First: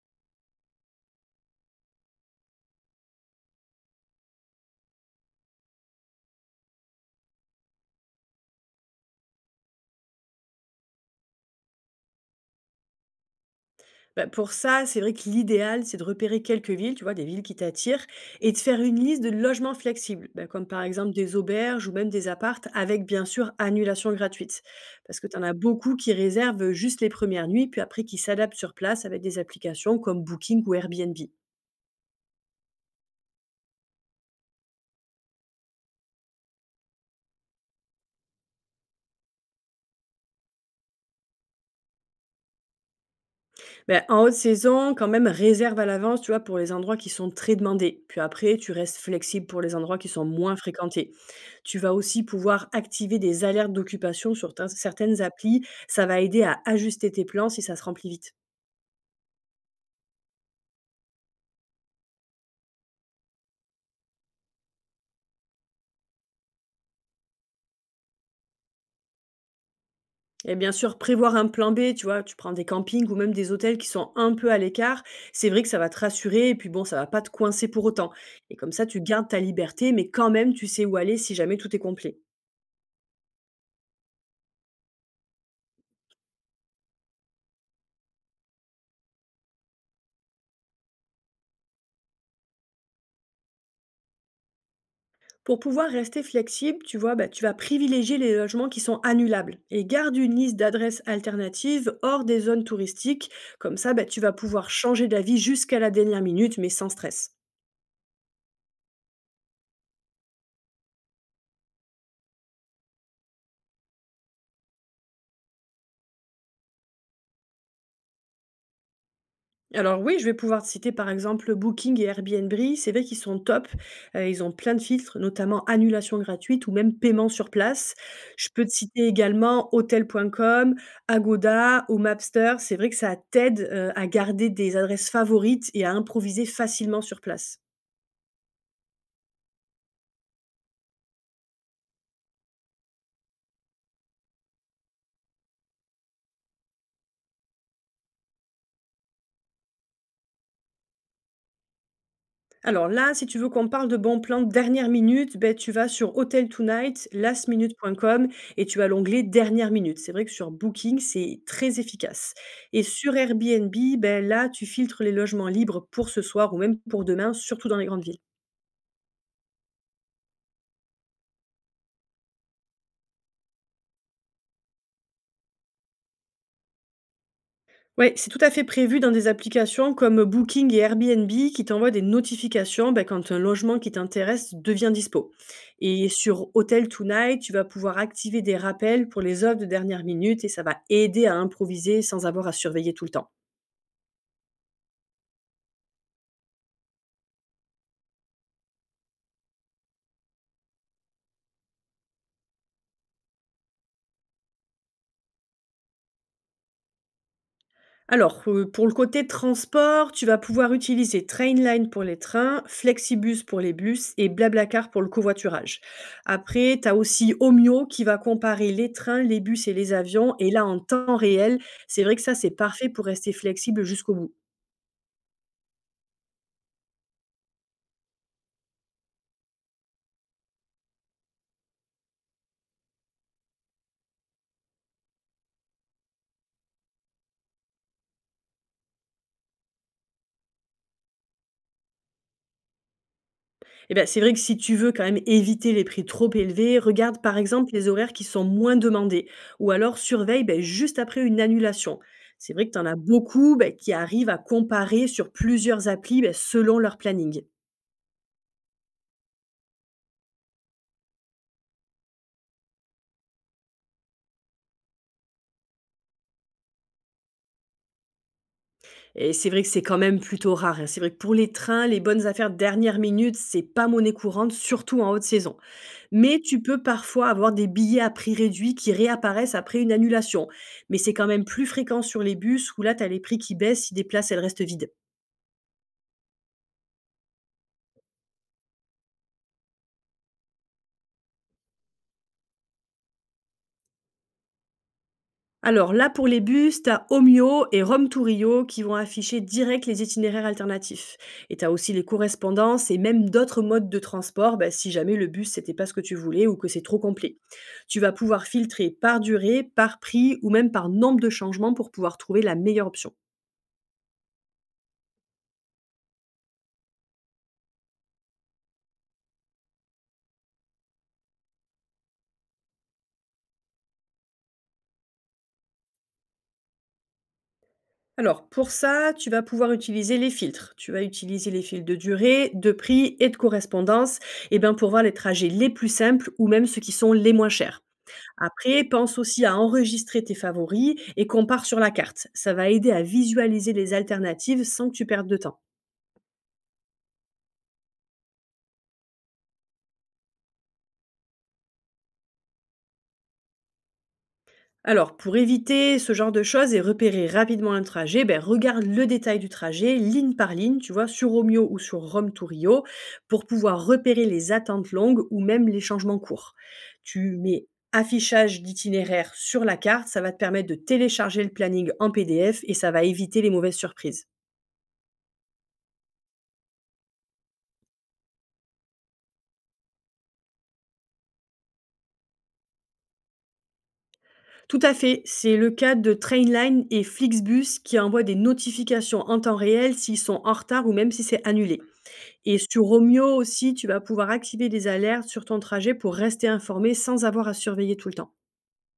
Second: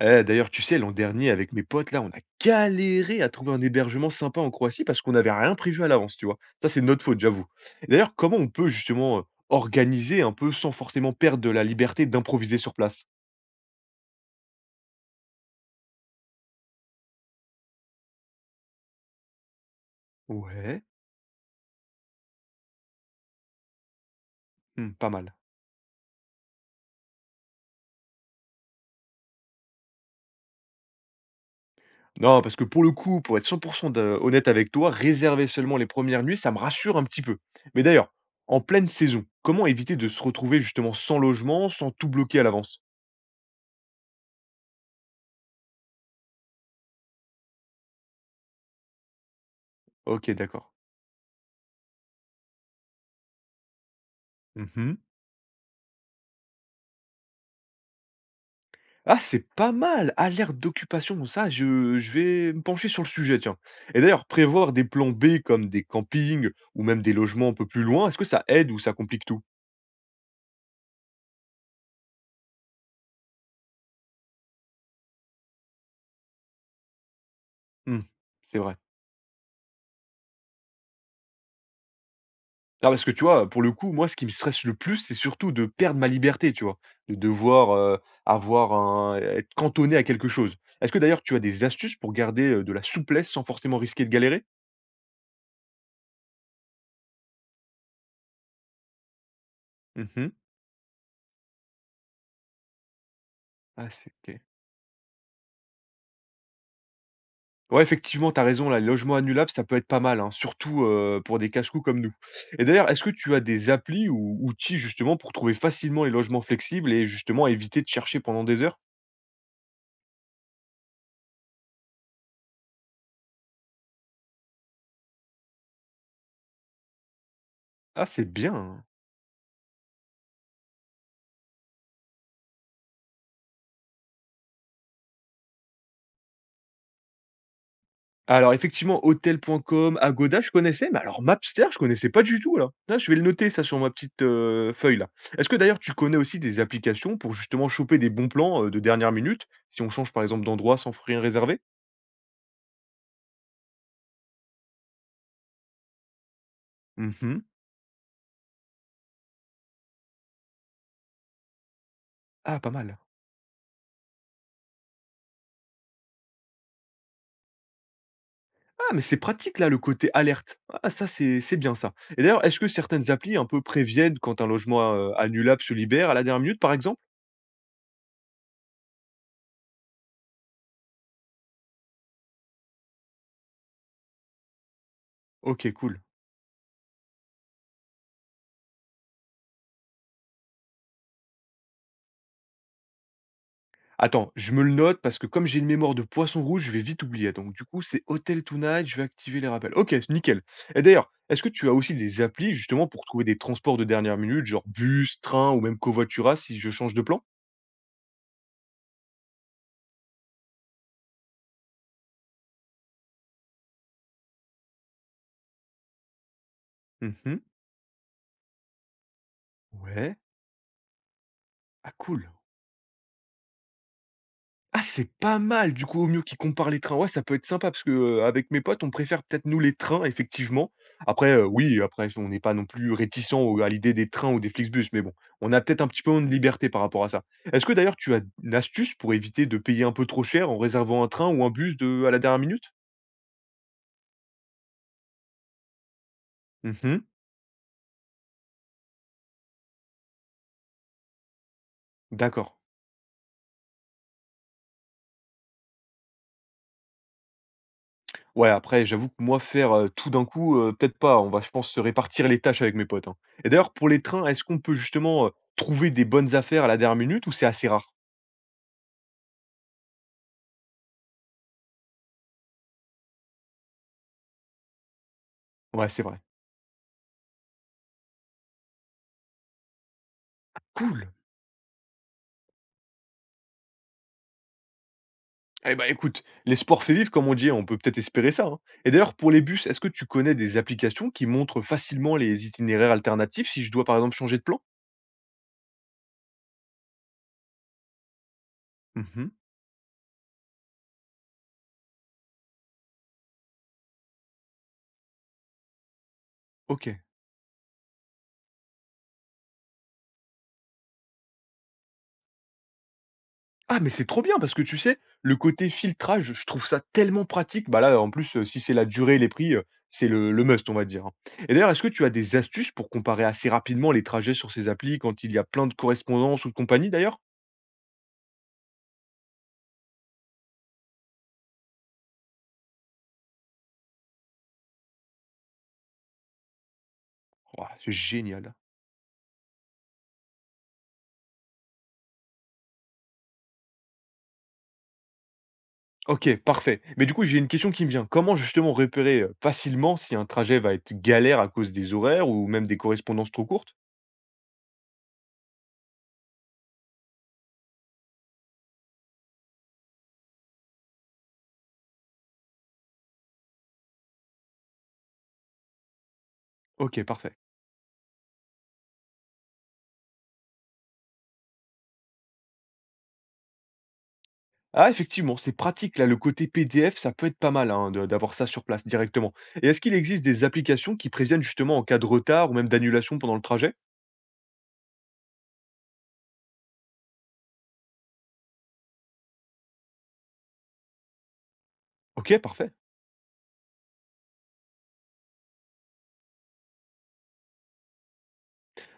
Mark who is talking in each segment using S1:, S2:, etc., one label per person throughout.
S1: Eh, d'ailleurs, tu sais, l'an dernier, avec mes potes, là, on a galéré à trouver un hébergement sympa en Croatie parce qu'on n'avait rien prévu à l'avance, tu vois. Ça, c'est de notre faute, j'avoue. Et d'ailleurs, comment on peut justement organiser un peu sans forcément perdre de la liberté d'improviser sur place?
S2: Bah, pour ça, c'est vrai que l'idéal, c'est de repérer quelques villes, tu vois, des villes qui t'attirent, et de faire une liste de logements flexibles, bah, comme par
S1: Ouais,
S2: exemple des auberges ou même des appartes, avec bien sûr annulation gratuite.
S1: hmm, pas
S2: Parce que
S1: mal.
S2: tu en as beaucoup qui réservent juste les premières nuits, puis après qui s'adaptent sur place avec des applications comme Booking ou Airbnb.
S1: Non, parce que pour le coup, pour être 100% honnête avec toi, réserver seulement les premières nuits, ça me rassure un petit peu. Mais d'ailleurs, en pleine saison, comment éviter de se retrouver justement sans logement, sans tout bloquer à l'avance?
S2: Beh, en haute saison, quand même, réserve à l'avance, tu vois, pour les endroits qui sont très demandés. Puis après, tu restes flexible pour les endroits qui sont
S1: Ok,
S2: moins
S1: d'accord.
S2: fréquentés. Tu vas aussi pouvoir activer des alertes d'occupation sur certaines applis. Ça va aider à ajuster tes plans si ça se remplit vite.
S1: Ah, c'est pas mal! Alerte d'occupation, ça, je vais me pencher sur le sujet, tiens. Et d'ailleurs, prévoir des plans B comme des campings ou même des logements un peu plus loin, est-ce que ça aide ou ça complique tout?
S2: Et bien sûr, prévoir un plan B, tu vois, tu prends des campings ou même des hôtels qui sont un peu à l'écart. C'est vrai que ça va te rassurer et puis bon, ça va pas te coincer pour
S1: Mmh,
S2: autant. Et
S1: c'est
S2: comme
S1: vrai.
S2: ça, tu gardes ta liberté, mais quand même, tu sais où aller si jamais tout est complet.
S1: Ah, parce que tu vois, pour le coup, moi, ce qui me stresse le plus, c'est surtout de perdre ma liberté, tu vois? De devoir, avoir un être cantonné à quelque chose. Est-ce que d'ailleurs tu as des astuces pour garder, de la souplesse sans forcément risquer de galérer?
S2: Pour pouvoir rester flexible, tu vois, bah, tu vas privilégier les logements qui sont annulables et garde
S1: Mmh.
S2: une liste d'adresses alternatives hors des zones touristiques. Comme
S1: Ah,
S2: ça, bah,
S1: c'est
S2: tu vas
S1: OK.
S2: pouvoir changer d'avis jusqu'à la dernière minute, mais sans stress.
S1: Ouais, effectivement, tu as raison, là, les logements annulables, ça peut être pas mal, hein, surtout pour des casse-cou comme nous. Et d'ailleurs, est-ce que tu as des applis ou outils justement pour trouver facilement les logements flexibles et justement éviter de chercher pendant des heures?
S2: Alors oui, je vais pouvoir te citer par exemple Booking et Airbnb. C'est vrai qu'ils sont top. Ils ont plein de filtres, notamment annulation gratuite ou même paiement sur place.
S1: Ah, c'est
S2: Je
S1: bien,
S2: peux te
S1: hein.
S2: citer également Hotel.com, Agoda ou Mapster. C'est vrai que ça t'aide à garder des adresses favorites et à improviser facilement sur place.
S1: Alors effectivement, Hotels.com, Agoda, je connaissais, mais alors Mapster, je connaissais pas du tout là. Ah, je vais le noter ça sur ma petite, feuille là. Est-ce que d'ailleurs tu connais aussi des applications pour justement choper des bons plans, de dernière minute, si on change par exemple d'endroit sans rien réserver?
S2: Alors là, si tu veux qu'on parle de bons plans de dernière minute, ben tu vas sur Hotel Tonight,
S1: Mmh.
S2: lastminute.com et tu as l'onglet dernière minute. C'est vrai que sur Booking, c'est très efficace.
S1: Ah, pas
S2: Et
S1: mal.
S2: sur Airbnb, ben là, tu filtres les logements libres pour ce soir ou même pour demain, surtout dans les grandes villes.
S1: Ah, mais c'est pratique là, le côté alerte. Ah ça, c'est bien ça. Et d'ailleurs, est-ce que certaines applis un peu préviennent quand un logement, annulable se libère à la dernière minute, par exemple?
S2: Ouais, c'est tout à fait prévu dans des applications comme Booking et Airbnb qui t'envoient des notifications ben, quand un logement qui t'intéresse devient dispo.
S1: OK, cool.
S2: Et sur Hotel Tonight, tu vas pouvoir activer des rappels pour les offres de dernière minute et ça va aider à improviser sans avoir à surveiller tout le temps.
S1: Attends, je me le note parce que comme j'ai une mémoire de poisson rouge, je vais vite oublier. Donc du coup, c'est Hotel Tonight, je vais activer les rappels. OK, nickel. Et d'ailleurs, est-ce que tu as aussi des applis justement pour trouver des transports de dernière minute, genre bus, train ou même covoiturage si je change de plan?
S2: Alors, pour le côté transport, tu vas pouvoir utiliser Trainline pour les trains, Flexibus pour les bus et BlaBlaCar pour le covoiturage. Après, tu as aussi
S1: Mmh.
S2: Omio qui va comparer les trains, les bus et les
S1: Ouais.
S2: avions et là, en temps réel,
S1: Ah,
S2: c'est vrai que
S1: cool.
S2: ça, c'est parfait pour rester flexible jusqu'au bout.
S1: Ah, c'est pas mal, du coup, au mieux qu'ils comparent les trains. Ouais, ça peut être sympa parce que, avec mes potes, on préfère peut-être nous les trains effectivement. Après, oui, après on n'est pas non plus réticent au à l'idée des trains ou des Flixbus, mais bon, on a peut-être un petit peu moins de liberté par rapport à ça. Est-ce que d'ailleurs tu as une astuce pour éviter de payer un peu trop cher en réservant un train ou un bus de à la dernière minute?
S2: Eh ben c'est vrai que si tu veux quand même éviter les prix trop élevés,
S1: Mmh.
S2: regarde par exemple les horaires qui sont moins demandés ou alors surveille bah, juste après une annulation.
S1: D'accord.
S2: C'est vrai que tu en as beaucoup bah, qui arrivent à comparer sur plusieurs applis bah, selon leur planning.
S1: Ouais, après j'avoue que moi faire, tout d'un coup, peut-être pas, on va je pense se répartir les tâches avec mes potes, hein. Et d'ailleurs pour les trains, est-ce qu'on peut justement, trouver des bonnes affaires à la dernière minute ou c'est assez rare?
S2: Et c'est vrai que c'est quand même plutôt rare, hein. C'est vrai que pour les trains, les bonnes affaires dernière minute, c'est pas monnaie courante, surtout en haute saison.
S1: Ouais, c'est vrai.
S2: Mais tu peux parfois avoir des billets à prix réduit qui réapparaissent après une annulation. Mais
S1: Cool.
S2: c'est quand même plus fréquent sur les bus où là, tu as les prix qui baissent si des places, elles restent vides.
S1: Eh ben écoute, les sports faits vivre, comme on dit, on peut-être espérer ça, hein. Et d'ailleurs, pour les bus, est-ce que tu connais des applications qui montrent facilement les itinéraires alternatifs si je dois par exemple changer de plan?
S2: Alors là, pour les bus, t'as Omio et Rome to Rio qui vont
S1: Mhm.
S2: afficher direct les itinéraires alternatifs. Et t'as aussi les correspondances et même d'autres modes de transport bah, si jamais le bus, c'était pas ce que tu voulais ou que c'est
S1: OK.
S2: trop complet. Tu vas pouvoir filtrer par durée, par prix ou même par nombre de changements pour pouvoir trouver la meilleure option.
S1: Ah, mais c'est trop bien parce que tu sais, le côté filtrage, je trouve ça tellement pratique. Bah là, en plus, si c'est la durée et les prix, c'est le must, on va dire, hein. Et d'ailleurs, est-ce que tu as des astuces pour comparer assez rapidement les trajets sur ces applis quand il y a plein de correspondances ou de compagnies d'ailleurs?
S2: Alors pour ça, tu vas pouvoir utiliser les filtres. Tu vas utiliser les filtres de durée, de prix et de correspondance et ben, pour voir les trajets les plus simples ou même ceux qui sont les moins
S1: Ouah,
S2: chers.
S1: c'est génial.
S2: Après, pense aussi à enregistrer tes favoris et compare sur la carte. Ça va aider à visualiser les alternatives sans que tu perdes de temps.
S1: OK, parfait. Mais du coup, j'ai une question qui me vient. Comment justement repérer, facilement si un trajet va être galère à cause des horaires ou même des correspondances trop courtes?
S2: Alors, pour éviter ce genre de choses et repérer rapidement un trajet, ben, regarde le détail du trajet, ligne par ligne, tu vois, sur Romeo ou sur Rome to Rio, pour pouvoir repérer les attentes longues ou même les changements courts.
S1: OK,
S2: Tu
S1: parfait.
S2: mets affichage d'itinéraire sur la carte, ça va te permettre de télécharger le planning en PDF et ça va éviter les mauvaises surprises.
S1: Ah, effectivement, c'est pratique là, le côté PDF, ça peut être pas mal, hein, de d'avoir ça sur place directement. Et est-ce qu'il existe des applications qui préviennent justement en cas de retard ou même d'annulation pendant le trajet?
S2: Tout à fait, c'est le cas de Trainline et Flixbus qui envoient des notifications en temps réel s'ils sont en retard ou même si c'est annulé.
S1: OK,
S2: Et
S1: parfait.
S2: sur Romeo aussi, tu vas pouvoir activer des alertes sur ton trajet pour rester informé sans avoir à surveiller tout le temps.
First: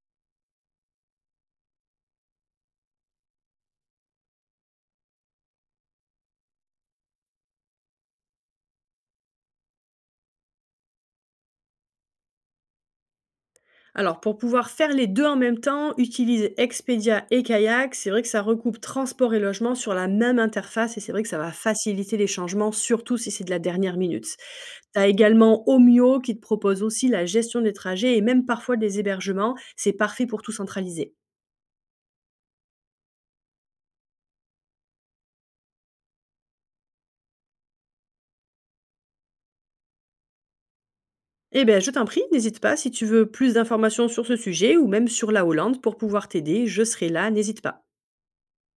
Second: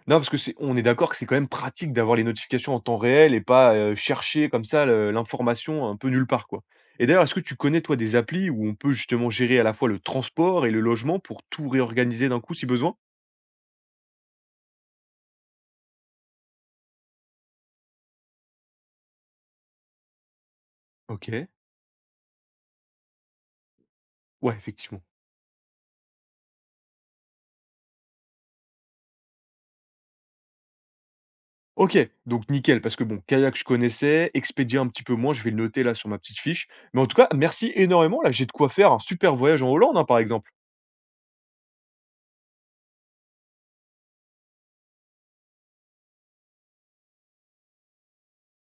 S1: Non, parce que c'est on est d'accord que c'est quand même pratique d'avoir les notifications en temps réel et pas, chercher comme ça le l'information un peu nulle part, quoi. Et d'ailleurs, est-ce que tu connais, toi, des applis où on peut justement gérer à la fois le transport et le logement pour tout réorganiser d'un coup si besoin?
S2: Alors pour pouvoir faire les deux en même temps, utilise Expedia et Kayak. C'est vrai que ça recoupe transport et logement sur la même interface et c'est vrai que ça
S1: OK.
S2: va faciliter les changements, surtout si c'est de la dernière minute.
S1: Ouais,
S2: Tu
S1: effectivement.
S2: as également Omio qui te propose aussi la gestion des trajets et même parfois des hébergements. C'est parfait pour tout centraliser.
S1: OK, donc nickel, parce que bon, Kayak, je connaissais, Expedia un petit peu moins, je vais le noter là sur ma petite fiche. Mais en tout cas, merci énormément, là, j'ai de quoi faire un super voyage en Hollande, hein, par exemple.
S2: Eh bien, je t'en prie, n'hésite pas si tu veux plus d'informations sur ce sujet ou même sur la Hollande pour pouvoir t'aider, je serai là, n'hésite pas.